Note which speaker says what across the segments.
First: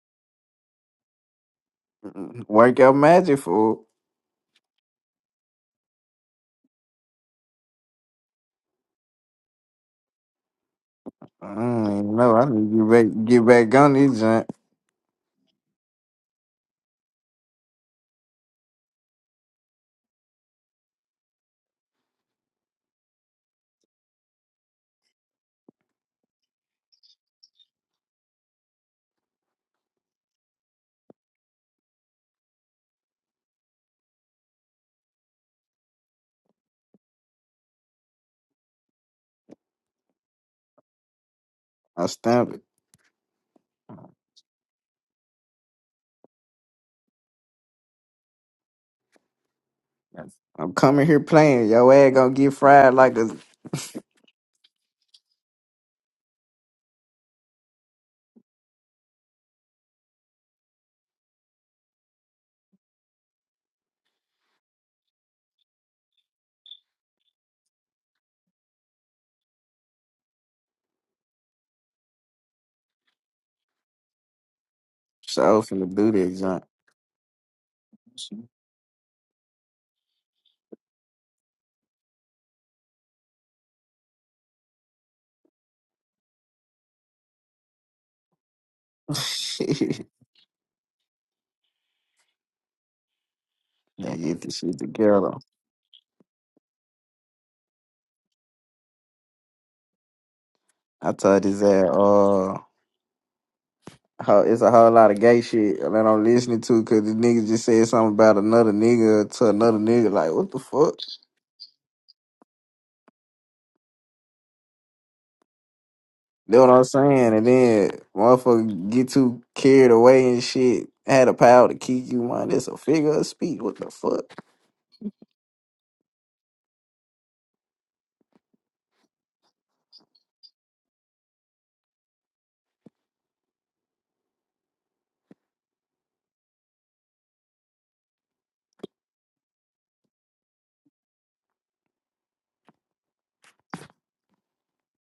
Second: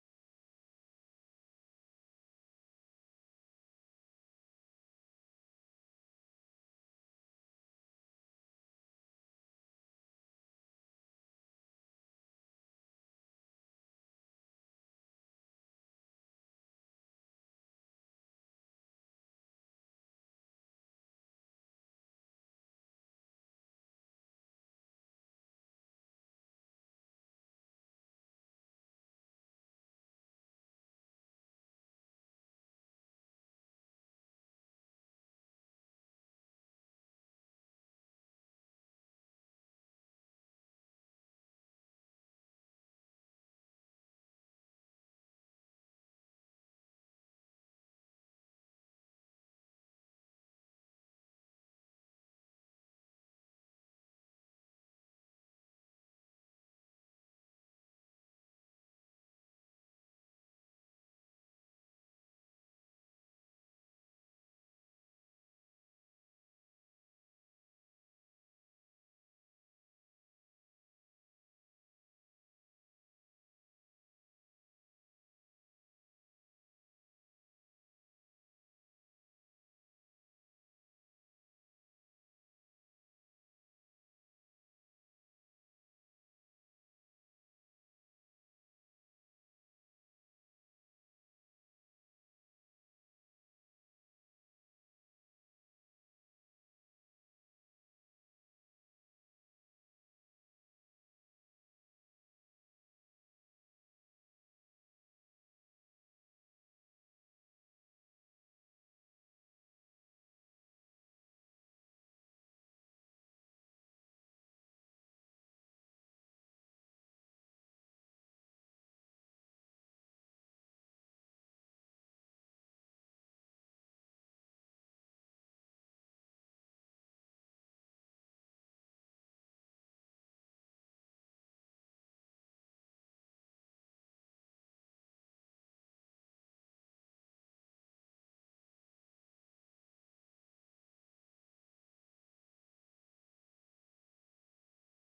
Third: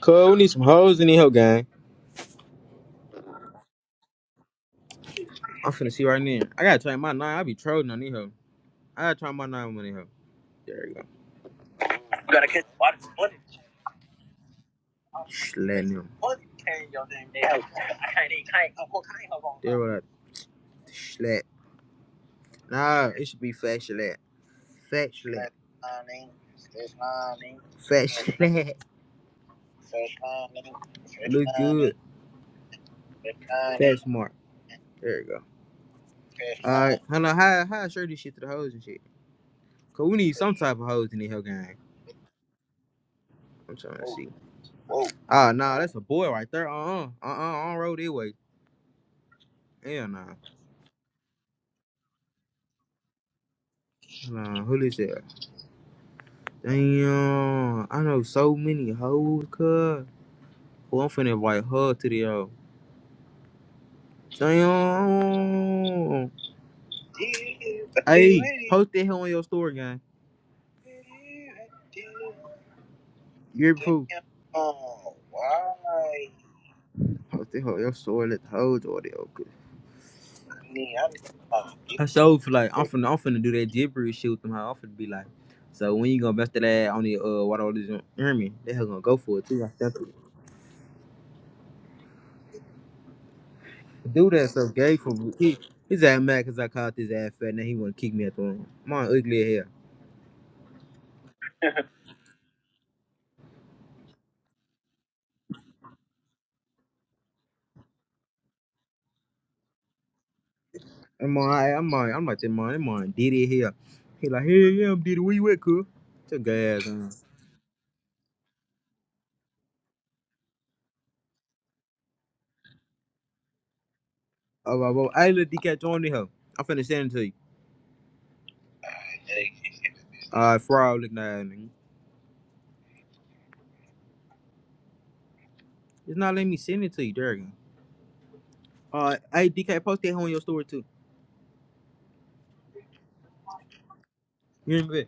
Speaker 1: Cuz, we need some hoes in the hoe gang.
Speaker 2: Work your magic, fool.
Speaker 1: I'm finna see right now. I gotta try my nine. I be trolling on these hoe. I gotta try my nine on these hoe. There you go.
Speaker 2: I don't even
Speaker 1: You
Speaker 2: know. I
Speaker 1: gotta catch
Speaker 2: need to get
Speaker 1: body
Speaker 2: back,
Speaker 1: money.
Speaker 2: get back on this junk.
Speaker 1: Just letting them. Money carrying your damn day hoe. I can't even There what I schlatt. Nah, it should be fat schlatt. Fat schlatt. Fat schlatt. Fat schlatt. Look good. Fat smart. There you go. Alright, hold on. How how I show this shit to the hoes and shit? Cause we need some type of hoes in the hell gang.
Speaker 2: I stamp it.
Speaker 1: I'm trying to see. whoa. Ah, nah, that's a boy right there. Uh uh-uh, uh. On road that way. Hell nah.
Speaker 2: I'm coming here playing. Your ass gonna get fried like a
Speaker 1: Nah, who this is? Damn. I know so many hoes, cuz. Well, I'm finna invite her to the yo. Damn. Hey, post that hell on your story, gang. You're proof. Oh,
Speaker 2: show finna do
Speaker 1: why?
Speaker 2: this junk.
Speaker 1: Post that hell on your story. Let the hoes do it. need, I need uh, I sure feel like I'm finna, I'm finna do that gibberish shit with them. How I'm finna be like, so when you gonna bust that ass on the uh water all this army? They hell gonna go for it too. I said,
Speaker 2: Gotta
Speaker 1: do
Speaker 2: get
Speaker 1: that
Speaker 2: this
Speaker 1: so
Speaker 2: shit
Speaker 1: gay for me.
Speaker 2: together.
Speaker 1: He, his ass mad cause I called his ass fat and he wanna kick me at the room. My ugly hair.
Speaker 2: I told this ass, uh, ho- it's a whole lot of gay shit that I'm listening to because the nigga just said something about another nigga to another nigga. Like, what the fuck?
Speaker 1: I'm on, I, I'm on, I'm like that man. I'm on Diddy here. He like, hey, yeah, I'm Diddy. Where you at, cool? Took
Speaker 2: That's what
Speaker 1: gay
Speaker 2: I'm
Speaker 1: ass on.
Speaker 2: saying. And then motherfucker get too carried away and shit. Had a power to keep you mind. That's a figure of speech. What the fuck?
Speaker 1: Oh, well, well, hey, look, DK, join the hell. I'm finna send it to you. hey, All right, fraud looking at me. It's not letting me send it to you, Derek. Uh, hey, DK, post that hoe in your story too. You hear me?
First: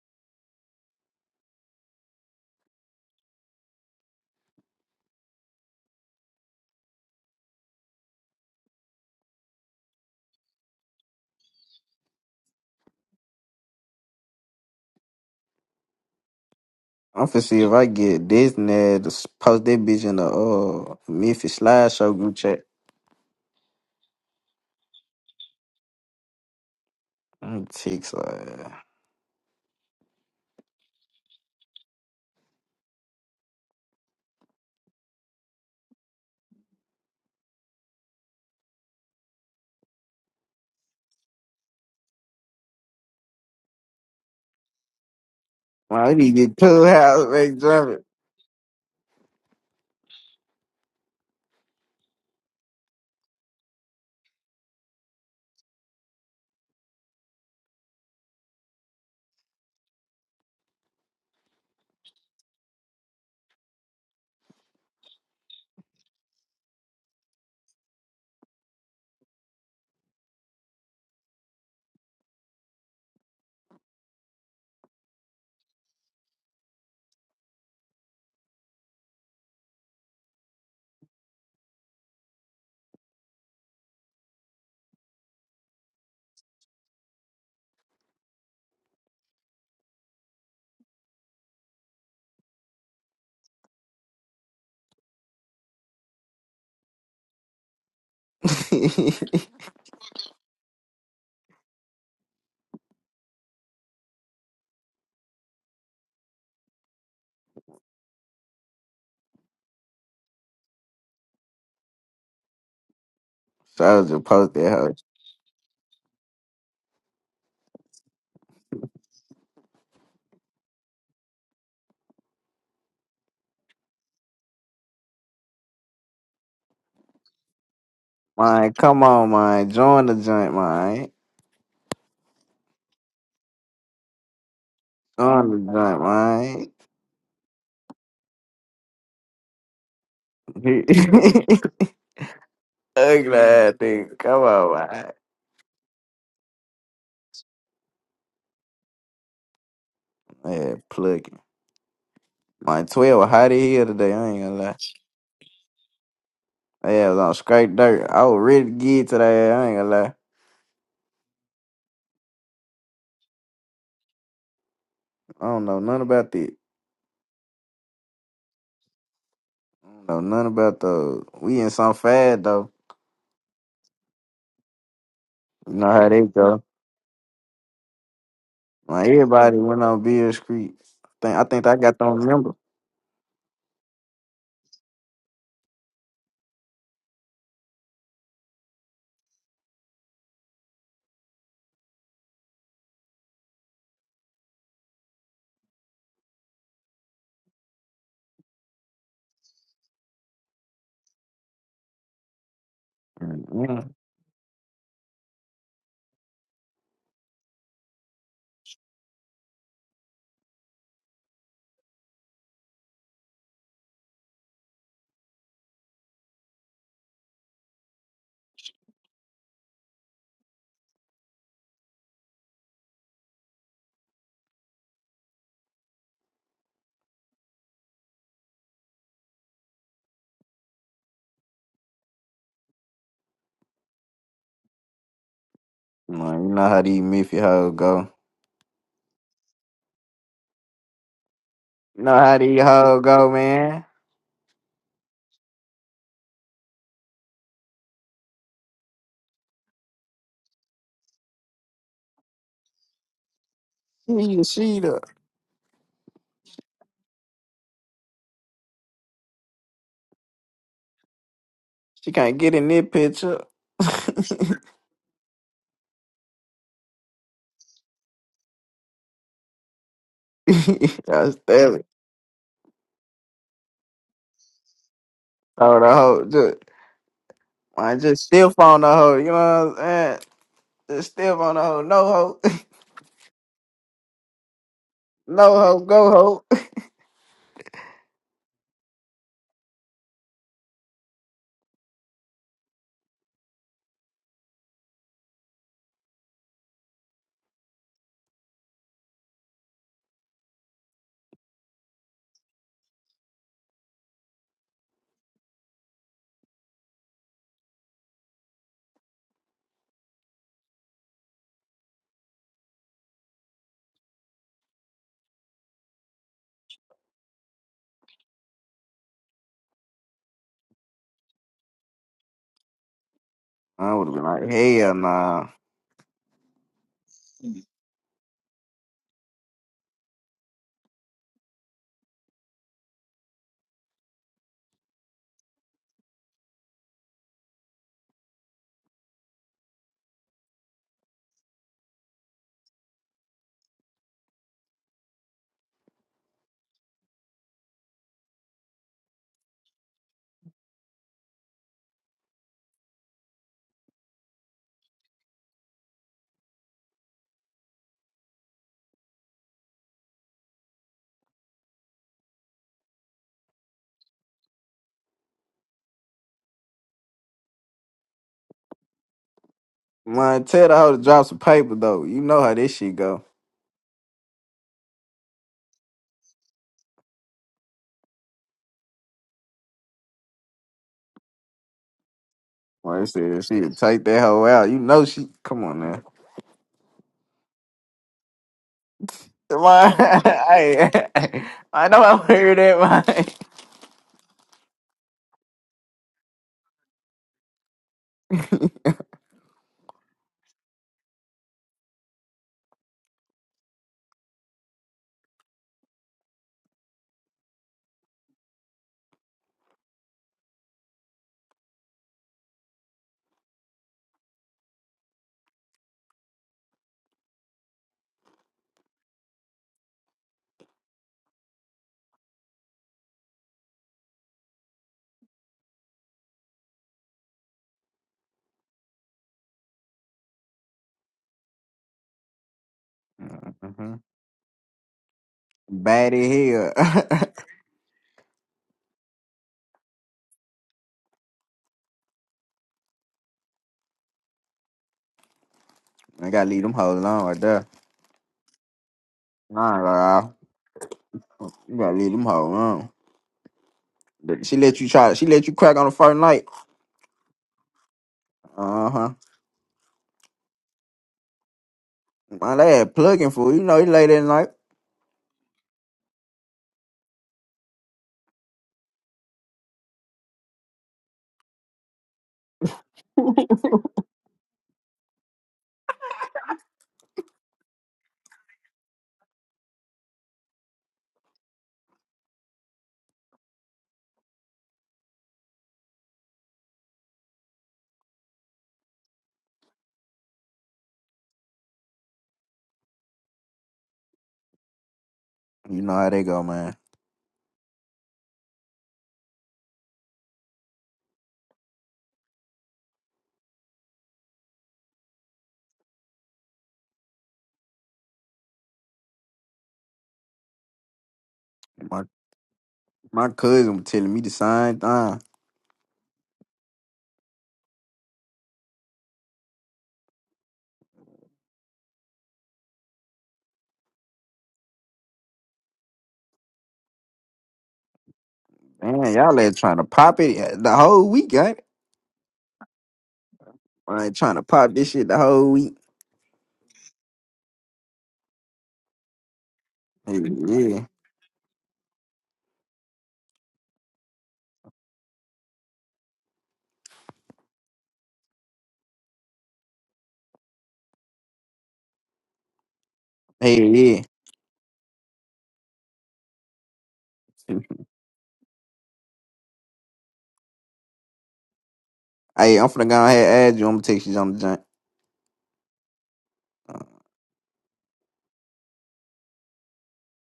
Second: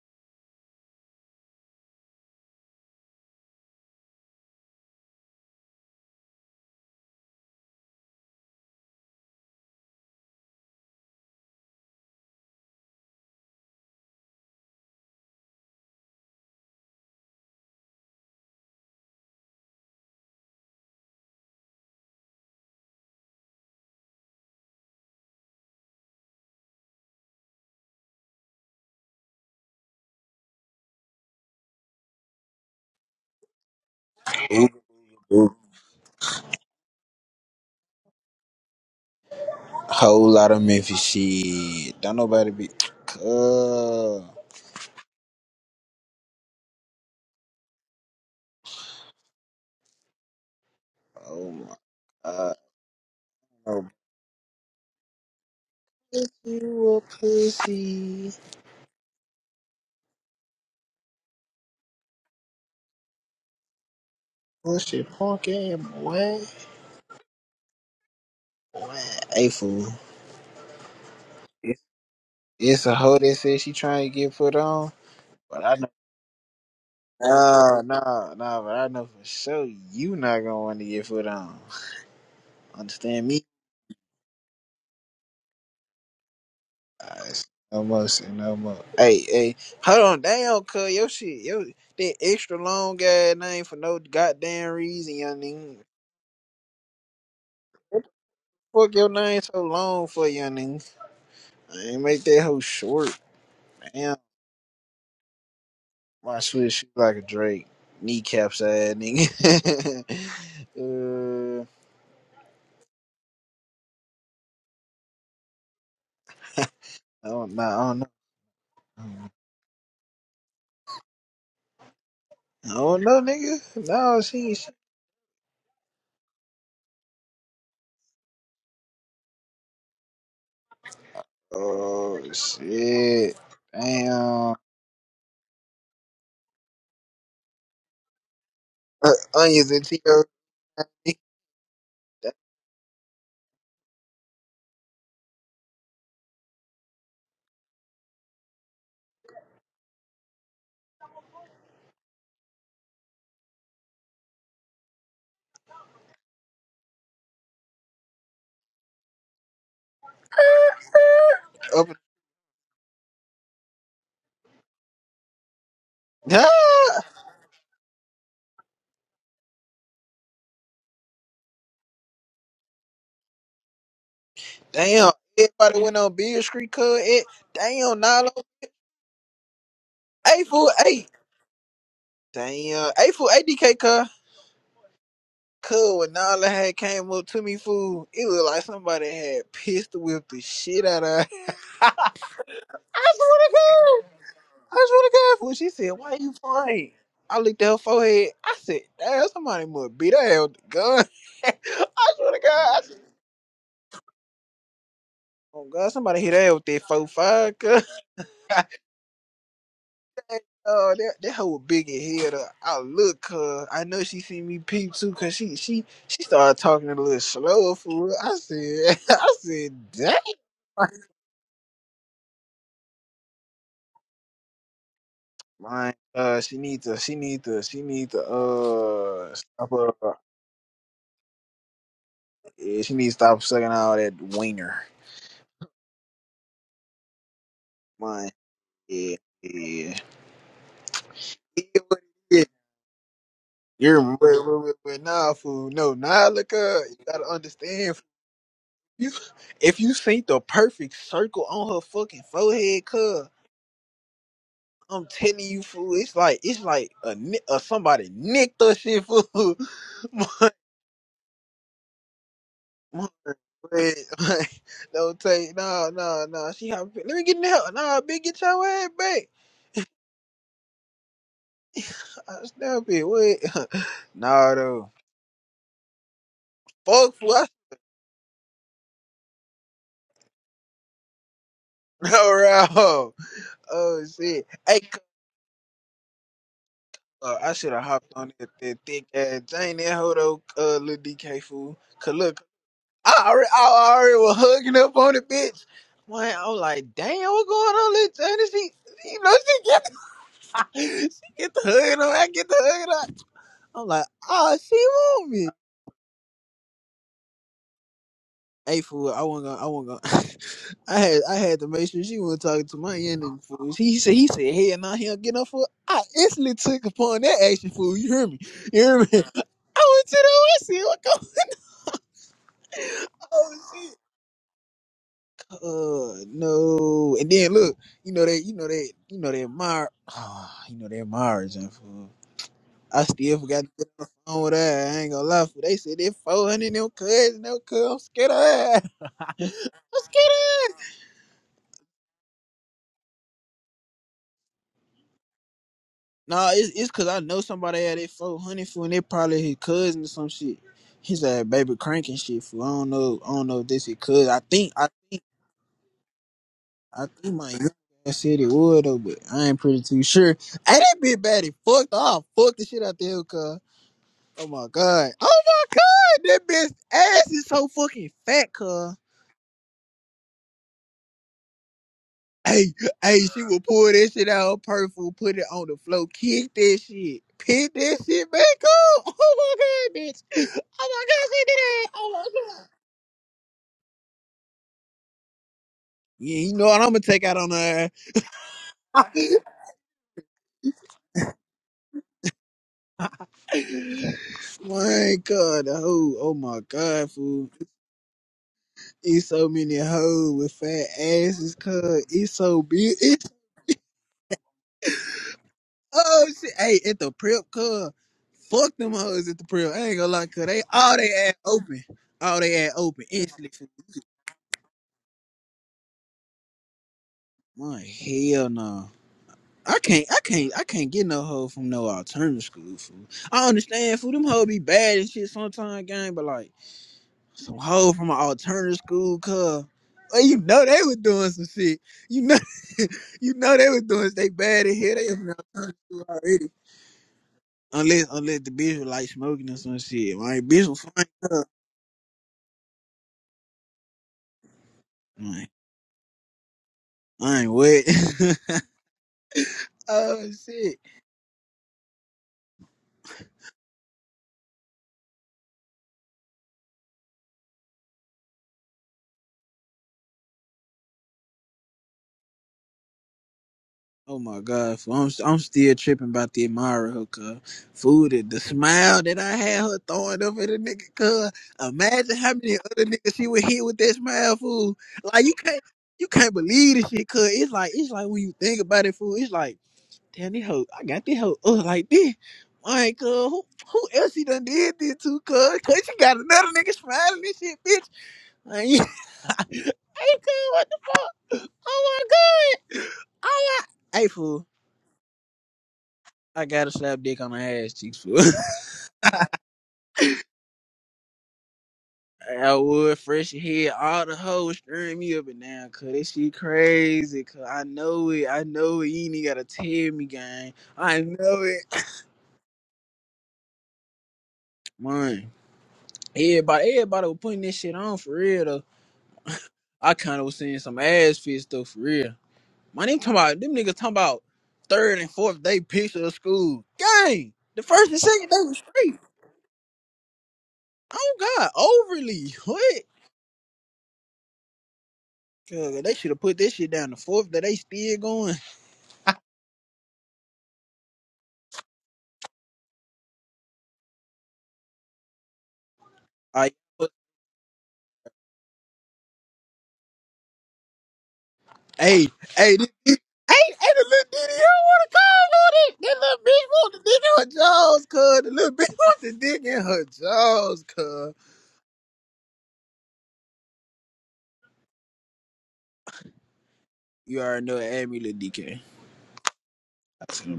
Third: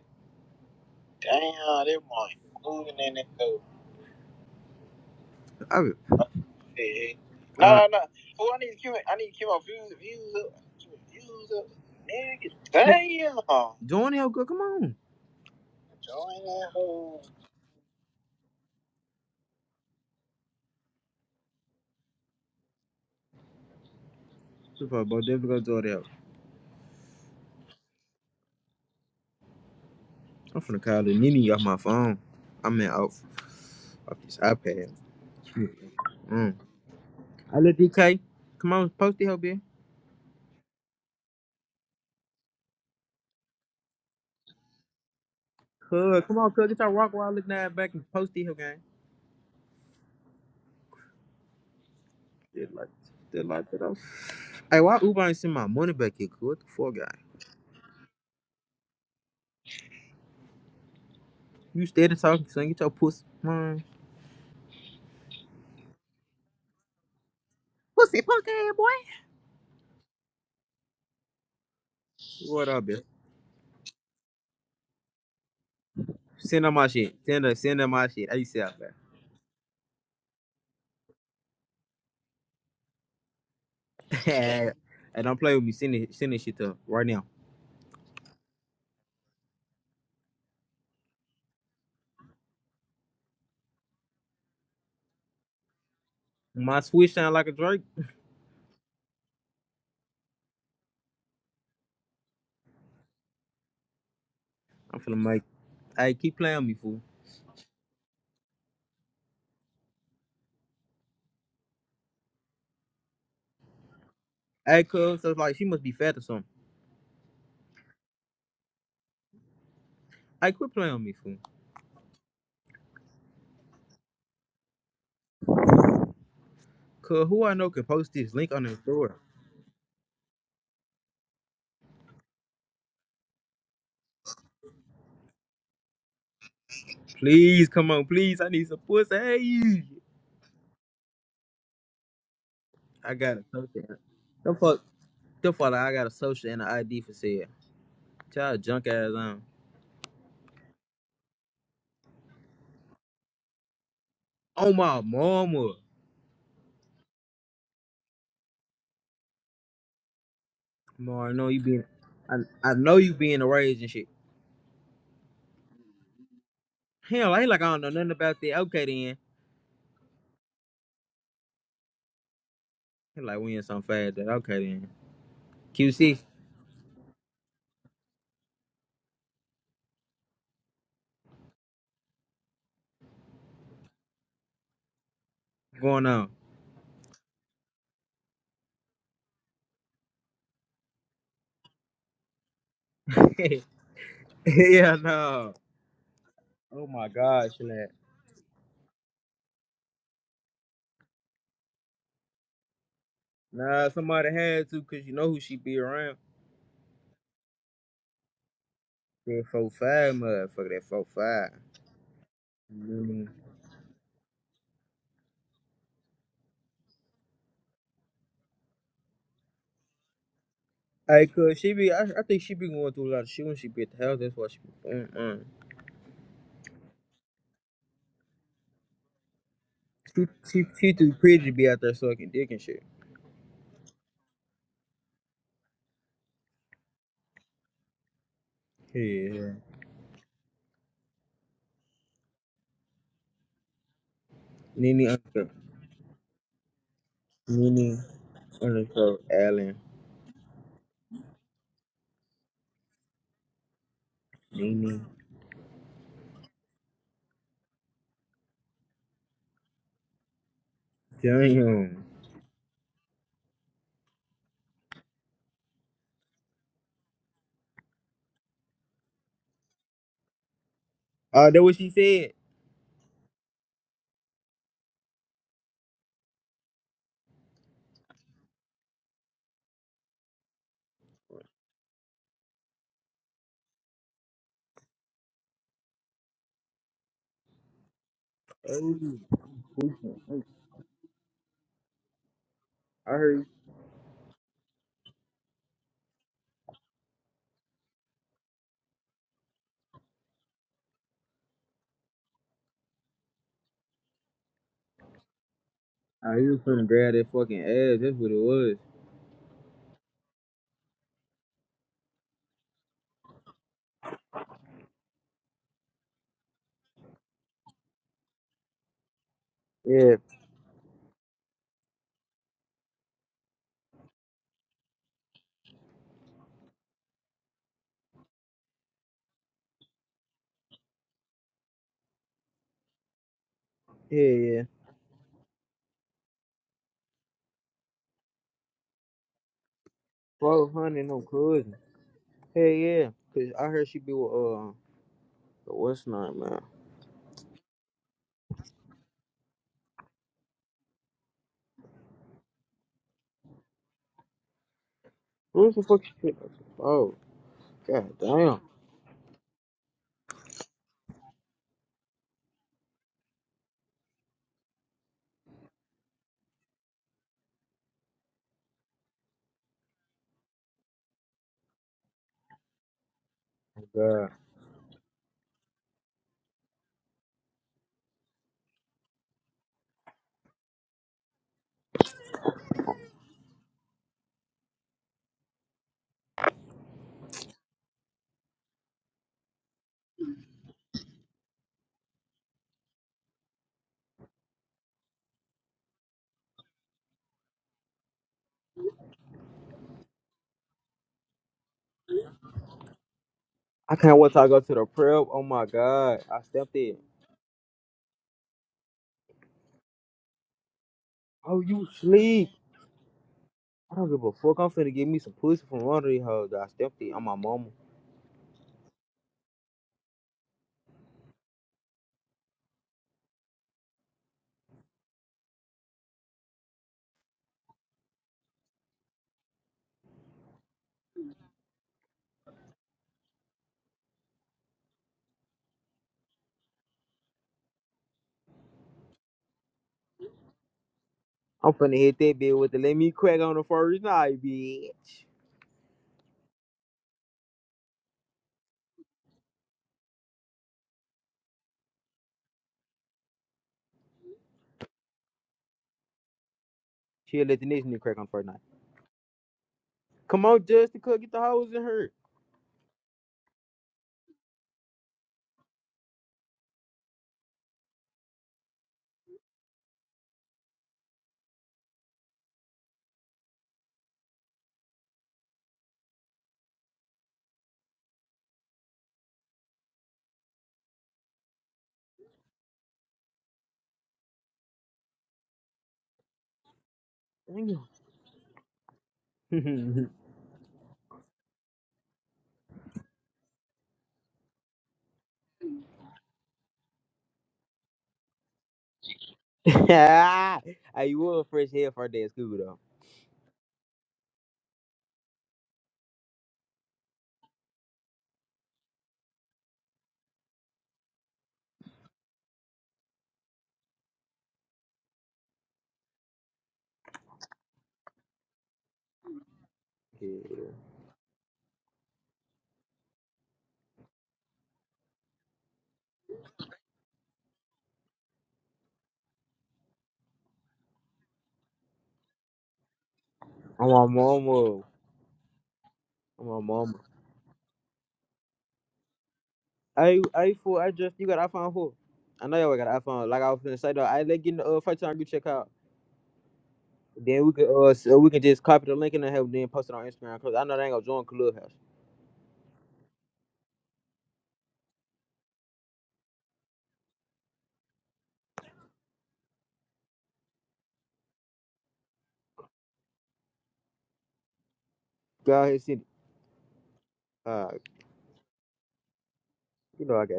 Speaker 1: Damn, that boy moving in that though. I will. Yeah. No, Uh, No, no, no. Oh, I need to keep, I need to keep my views, views up. Keep my views up. Nigga, damn. join out, girl. Come on. Join that hole.
Speaker 2: I'm finna see if I get Disney to s- post that bitch in the uh Memphis slideshow group chat.
Speaker 1: Super Bowl, definitely gonna join out.
Speaker 2: I'm ticked. Wow,
Speaker 1: I'm finna call the Nini off my phone. I mean, off off this
Speaker 3: Uber,
Speaker 1: iPad.
Speaker 3: Uber.
Speaker 1: Mm. I let DK. Come on, post that hoe, bitch.
Speaker 3: Whole lot of Memphis shit. Don't nobody be. Uh,
Speaker 2: I
Speaker 1: Cuz,
Speaker 2: need
Speaker 1: come
Speaker 2: to
Speaker 1: on,
Speaker 2: get
Speaker 1: cuz, get
Speaker 2: two
Speaker 1: your rock
Speaker 2: house
Speaker 1: while looking
Speaker 2: make
Speaker 1: at
Speaker 2: drop
Speaker 1: back and post that hoe, gang.
Speaker 3: oh my god.
Speaker 1: Did like, did like
Speaker 3: Oh,
Speaker 1: that. Hey, why Uber ain't send my money back
Speaker 3: bitch,
Speaker 1: yet? What the
Speaker 3: you
Speaker 1: fuck,
Speaker 3: a
Speaker 1: guy?
Speaker 3: pussy.
Speaker 1: You stay there talking, son. Get your pussy, man.
Speaker 3: Pussy punk ass boy.
Speaker 1: Pussy punk ass
Speaker 3: Boy,
Speaker 1: boy.
Speaker 3: Hey fool. It's,
Speaker 1: What up,
Speaker 3: it's a
Speaker 1: bitch?
Speaker 3: hoe that says she trying to get put on. But I know.
Speaker 1: Send her my shit. Send her, send
Speaker 3: No,
Speaker 1: her my shit.
Speaker 3: no,
Speaker 1: How you say
Speaker 3: no,
Speaker 1: out
Speaker 3: but I
Speaker 1: there?
Speaker 3: know for sure you not gonna want to get put on. Understand me?
Speaker 1: Hey, don't play with me. Send it, send this shit to her right now.
Speaker 3: Alright, no more, see no more. Hey, hey, hold on, damn, cuz your shit, yo, that extra long ass name for no goddamn reason, young nigga.
Speaker 1: My switch sound like a Drake.
Speaker 3: What the fuck your name so long for, young nigga? I ain't make that hoe short, damn.
Speaker 1: I'm finna make. Hey, keep
Speaker 3: My
Speaker 1: playing with
Speaker 3: switch
Speaker 1: me,
Speaker 3: shoot
Speaker 1: fool.
Speaker 3: like a Drake, kneecaps ass nigga. uh,
Speaker 2: so I was just post that
Speaker 1: Hey,
Speaker 2: house.
Speaker 1: cuz, so it's like she must be fat or something.
Speaker 3: I don't know, I don't know,
Speaker 1: Hey, quit playing with me, fool.
Speaker 3: I don't know, nigga. No, she, ain't shit.
Speaker 1: Cuz, who I know can post this link on
Speaker 2: Mine,
Speaker 1: their
Speaker 2: come
Speaker 1: store?
Speaker 2: on, mine. Join the joint, mine.
Speaker 3: oh shit, damn.
Speaker 2: Join the joint,
Speaker 1: Please, come on, please. I need some
Speaker 3: Uh,
Speaker 1: pussy.
Speaker 3: onions
Speaker 1: Hey,
Speaker 3: and Cheetos.
Speaker 2: mine.
Speaker 1: I
Speaker 2: Ugly
Speaker 1: got a
Speaker 2: ass
Speaker 1: social.
Speaker 2: thing. Come
Speaker 1: The fuck,
Speaker 2: on,
Speaker 1: the fuck, I got a social and an ID for sale. Child junk ass huh? on.
Speaker 2: Yeah, plucking. My 12 hot in here today, I ain't gonna
Speaker 1: Oh
Speaker 2: lie.
Speaker 1: my mama.
Speaker 2: Yeah, I was on straight dirt. I was ready to get today, I ain't gonna lie.
Speaker 1: Ma, I know you
Speaker 3: Up
Speaker 1: being I, I know you being a rage and shit.
Speaker 2: I don't know nothing about that.
Speaker 3: Ah,
Speaker 1: Hell, I like I don't know nothing about that. Okay then.
Speaker 2: I don't know nothing about those. We in some fad though.
Speaker 1: He like we in some fad that okay then.
Speaker 3: damn,
Speaker 2: You
Speaker 3: everybody
Speaker 2: know
Speaker 3: went
Speaker 2: how
Speaker 3: on
Speaker 1: QC,
Speaker 2: they
Speaker 1: what's
Speaker 3: Beard
Speaker 2: go.
Speaker 3: Street, cuz. It, damn, Nala.
Speaker 2: Like everybody went on Beer
Speaker 3: Hey, fool,
Speaker 2: Street.
Speaker 3: hey.
Speaker 2: I think I think I got them number.
Speaker 3: Damn, hey, fool, ADK, cuz. Cuz,
Speaker 1: going
Speaker 3: when
Speaker 1: on?
Speaker 3: Nala had came up to me, fool, it was like somebody had pistol whipped the shit out of her. I swear to God. I
Speaker 1: yeah,
Speaker 3: swear to God,
Speaker 1: no.
Speaker 3: fool. She said, why you
Speaker 1: Oh
Speaker 3: fighting?
Speaker 1: my
Speaker 3: I
Speaker 1: gosh,
Speaker 3: looked at her
Speaker 1: that.
Speaker 3: forehead. I said, damn, somebody must beat her hell with the gun. I swear to God. I said,
Speaker 1: Nah,
Speaker 2: mm
Speaker 1: somebody had to cause you know who she
Speaker 3: oh,
Speaker 1: be
Speaker 3: God,
Speaker 1: around.
Speaker 3: somebody hit her with that 4-5, cuz.
Speaker 1: That four five motherfucker, that
Speaker 3: Uh,
Speaker 1: four
Speaker 3: that that
Speaker 1: five.
Speaker 3: hoe big in head. Uh, I look
Speaker 1: Mm.
Speaker 3: her. I know she see me peep too, cause she she she started talking a little slower, for real. I said, I said, damn.
Speaker 1: Hey, cause she be, I, I think she be going through a lot of shit when she be at the house. That's why she be, mm, mm.
Speaker 3: Man, uh, she need to, she need to, she need to, uh, stop her.
Speaker 1: She, she, she too pretty to be out there sucking dick and shit.
Speaker 3: Yeah, she need to stop sucking all that wiener.
Speaker 2: Like, you know how these Miffy hoes go.
Speaker 3: Man, yeah,
Speaker 1: Yeah.
Speaker 3: yeah. Yeah, what
Speaker 2: You
Speaker 3: it
Speaker 2: know how
Speaker 3: is.
Speaker 2: these hoes go, man.
Speaker 3: You're wait, wait, wait, wait,
Speaker 1: Nene
Speaker 3: nah,
Speaker 1: Uncle,
Speaker 3: fool. No, nah, look up. You gotta understand.
Speaker 1: Nene
Speaker 3: fool. You,
Speaker 1: Uncle Allen.
Speaker 3: if you see the perfect circle on her fucking forehead, cuz.
Speaker 2: She she the
Speaker 1: Nene.
Speaker 3: I'm telling you, fool. It's like it's like a, ni- a somebody nicked us shit, fool. my,
Speaker 1: Damn.
Speaker 2: she can't get in this
Speaker 3: my,
Speaker 2: picture.
Speaker 3: man,
Speaker 2: I
Speaker 3: like, don't take no, no, no. She have let me get in the hell. Nah, bitch, get your ass back.
Speaker 2: was
Speaker 1: Oh, that what
Speaker 2: telling.
Speaker 1: she said.
Speaker 3: I snap it. Wait, nah, though.
Speaker 2: Oh the hoe.
Speaker 3: Fuck, fool. I
Speaker 2: I just stiff on the hoe. You know what I'm saying? Just stiff on the hoe. No
Speaker 3: no
Speaker 2: hoe.
Speaker 3: round. Oh shit. Hey, c-
Speaker 2: No hoe. Go hoe.
Speaker 3: uh, I should have hopped on that, that thick ass Jane that hoe though, uh, little DK fool. 'Cause look,
Speaker 1: I
Speaker 3: I
Speaker 1: heard.
Speaker 3: already, I already was hugging up on the bitch. Man, I was like, damn, what's going on, little Johnny? She, you know, she get the, she get the hugging on. I get the hugging on. I'm like, oh, she want me.
Speaker 1: Oh, you from grab that fucking ass. That's what it was.
Speaker 3: Hey, fool, I wasn't gonna, I wasn't gonna. I had, I had to make sure she wasn't talking to my enemy, fool. He said, he said, hey, now he don't get no fool. I instantly took upon that action, fool. You hear me? You hear me? I went
Speaker 1: Yeah.
Speaker 3: to the West. What go? Oh shit!
Speaker 2: I would have been like, hell nah.
Speaker 3: Uh no. And then look, you know that you know that you know that Mar ah, you know that Mars and fool. I still forgot to get on the
Speaker 1: Yeah,
Speaker 3: phone with her.
Speaker 1: yeah.
Speaker 3: I ain't gonna lie, fool. They said they four hundred them cuz no cuz I'm scared of her. I'm scared
Speaker 1: Twelve
Speaker 3: of her.
Speaker 1: hundred no cousin. Hey yeah. Cause I heard she be with uh the what's not
Speaker 3: Nah,
Speaker 1: man.
Speaker 3: it's it's cause I know somebody had that four hundred fool and they probably his cousin or some shit. He's like baby cranking shit fool. I don't know I don't know if this is cuz I think I think
Speaker 1: Who's the fuck she
Speaker 3: I
Speaker 1: Oh,
Speaker 3: think my young ass
Speaker 1: god
Speaker 3: said it
Speaker 1: damn. Oh,
Speaker 3: would though, but I ain't pretty too sure. Hey, that bitch bad. He fucked off. Fuck the shit out the hell, cuz. Oh my god. Oh my god. That bitch ass is so fucking fat, cuz.
Speaker 2: Man, tell the hoe to drop some paper though. You know how
Speaker 3: Hey,
Speaker 2: this shit
Speaker 3: hey,
Speaker 2: go.
Speaker 3: she would pull that shit
Speaker 1: god.
Speaker 3: out of her purse, put it on the floor, kick that shit, pick that shit back up. Oh my god, bitch. Oh my god, she did that. Oh my god.
Speaker 2: Well, she said she would take that hoe out. You know she. Come on now.
Speaker 3: Yeah, you know what I'm gonna take out on her.
Speaker 2: Man, I, I know I heard that,
Speaker 3: my god, the hoe. Oh my god, fool. It's so many hoes with fat asses, cuz. It's so big. It's
Speaker 1: I can't wait till I go to the prep. Oh my god.
Speaker 3: oh
Speaker 1: I
Speaker 3: shit.
Speaker 1: stepped
Speaker 3: Hey,
Speaker 1: in.
Speaker 3: at the prep, cuz. Fuck them hoes at the prison. I ain't gonna lie, cause they all they ass
Speaker 1: Oh
Speaker 3: open.
Speaker 1: you
Speaker 3: All
Speaker 1: sleep.
Speaker 3: they ass open instantly. finna-
Speaker 1: I don't give a fuck. I'm finna get me some pussy from one of these hoes. that I stepped in on my mama.
Speaker 3: My hell no. I can't I can't I can't get no hoe from no alternative school fool. I understand fool, them hoes be bad and shit sometimes gang, but like some hoe from an alternative school cuz well, you know they was doing some shit. You know you know
Speaker 2: man.
Speaker 3: they was
Speaker 2: hmm
Speaker 3: doing they bad in here, they from an alternative school
Speaker 2: Bad as
Speaker 3: already.
Speaker 2: hell.
Speaker 3: Unless unless the bitch was like smoking or some shit. My bitch was fine.
Speaker 1: I'm finna hit that bitch with the let me crack on the first night, bitch.
Speaker 3: Man,
Speaker 2: I gotta leave them hoes alone right
Speaker 3: I ain't
Speaker 2: there.
Speaker 3: wet.
Speaker 2: Nah, nah,
Speaker 3: Oh shit!
Speaker 2: you gotta leave them hoes alone. She let you try. She let you crack on the first night.
Speaker 1: She'll let the next nigga crack on the first night.
Speaker 2: Uh huh.
Speaker 1: Come on, Justin Cook, get the hose in her.
Speaker 2: My lad plugging for you know he late
Speaker 3: Oh
Speaker 2: at
Speaker 3: my
Speaker 2: night.
Speaker 3: god, fool. I'm I'm still tripping about the Amara hooker food and the smile that I had her throwing up at the nigga. Cause imagine how many other niggas she would hit with that smile, fool. Like you can't you can't believe this shit. Cause it's like it's like when you think about it, fool. It's like damn, this hoe. I got this hoe up like this. Like, cuz who who else she done did this to? Cuz cause she got another nigga smiling and shit,
Speaker 1: Thank
Speaker 3: bitch. And you, hey,
Speaker 1: you.
Speaker 3: cuz, what the fuck? Oh my god. Oh my. Hey, fool.
Speaker 2: You know how they go,
Speaker 3: I gotta
Speaker 2: man.
Speaker 3: slap dick on the ass cheeks, fool.
Speaker 1: hey, you were fresh hair for that
Speaker 3: I
Speaker 1: school though.
Speaker 3: would fresh head, all the hoes stirring me up and down, cuz this shit crazy, cuz I know it, I know it, you ain't even gotta tell me, gang. I know it.
Speaker 2: My my cousin was telling me the same thing.
Speaker 3: Man, everybody, everybody was putting this shit on for real, though. I kinda was seeing
Speaker 1: Yeah.
Speaker 3: some ass fit stuff for real. Man, they talking about them niggas talking about third and fourth day picture of school. Gang, the first and second day was straight.
Speaker 2: Man, y'all ain't trying to pop it the whole week,
Speaker 3: Oh God,
Speaker 2: ain't it?
Speaker 3: overly what?
Speaker 1: I'm
Speaker 2: I
Speaker 1: on
Speaker 2: ain't trying to pop
Speaker 1: mama.
Speaker 2: this shit the whole week.
Speaker 3: God, they should have put
Speaker 1: I'm
Speaker 3: this
Speaker 1: on
Speaker 3: shit down
Speaker 1: mama.
Speaker 3: the fourth. That they still going.
Speaker 2: Hey,
Speaker 1: Hey, hey, fool,
Speaker 2: yeah.
Speaker 1: I just you got iPhone four. I know y'all got an iPhone. Like I was finna say though, I let get in the uh, first time you check out.
Speaker 3: Like,
Speaker 1: Then we could uh so we can just copy the link and then have then post it on Instagram because I know they ain't gonna join Clubhouse.
Speaker 3: hey, hey, this, this- hey,
Speaker 2: Hey,
Speaker 3: hey, the little
Speaker 2: yeah.
Speaker 3: diddy, you don't want to call on it. That little bitch want to dig in her jaws, cuz. The little bitch wants to dig in her jaws, cuz.
Speaker 2: Hey, I'm finna go ahead and add you. I'm gonna text you on the joint.
Speaker 1: Go ahead, see.
Speaker 3: You already know, it,
Speaker 1: Uh,
Speaker 3: add me, little DK.
Speaker 1: you know I got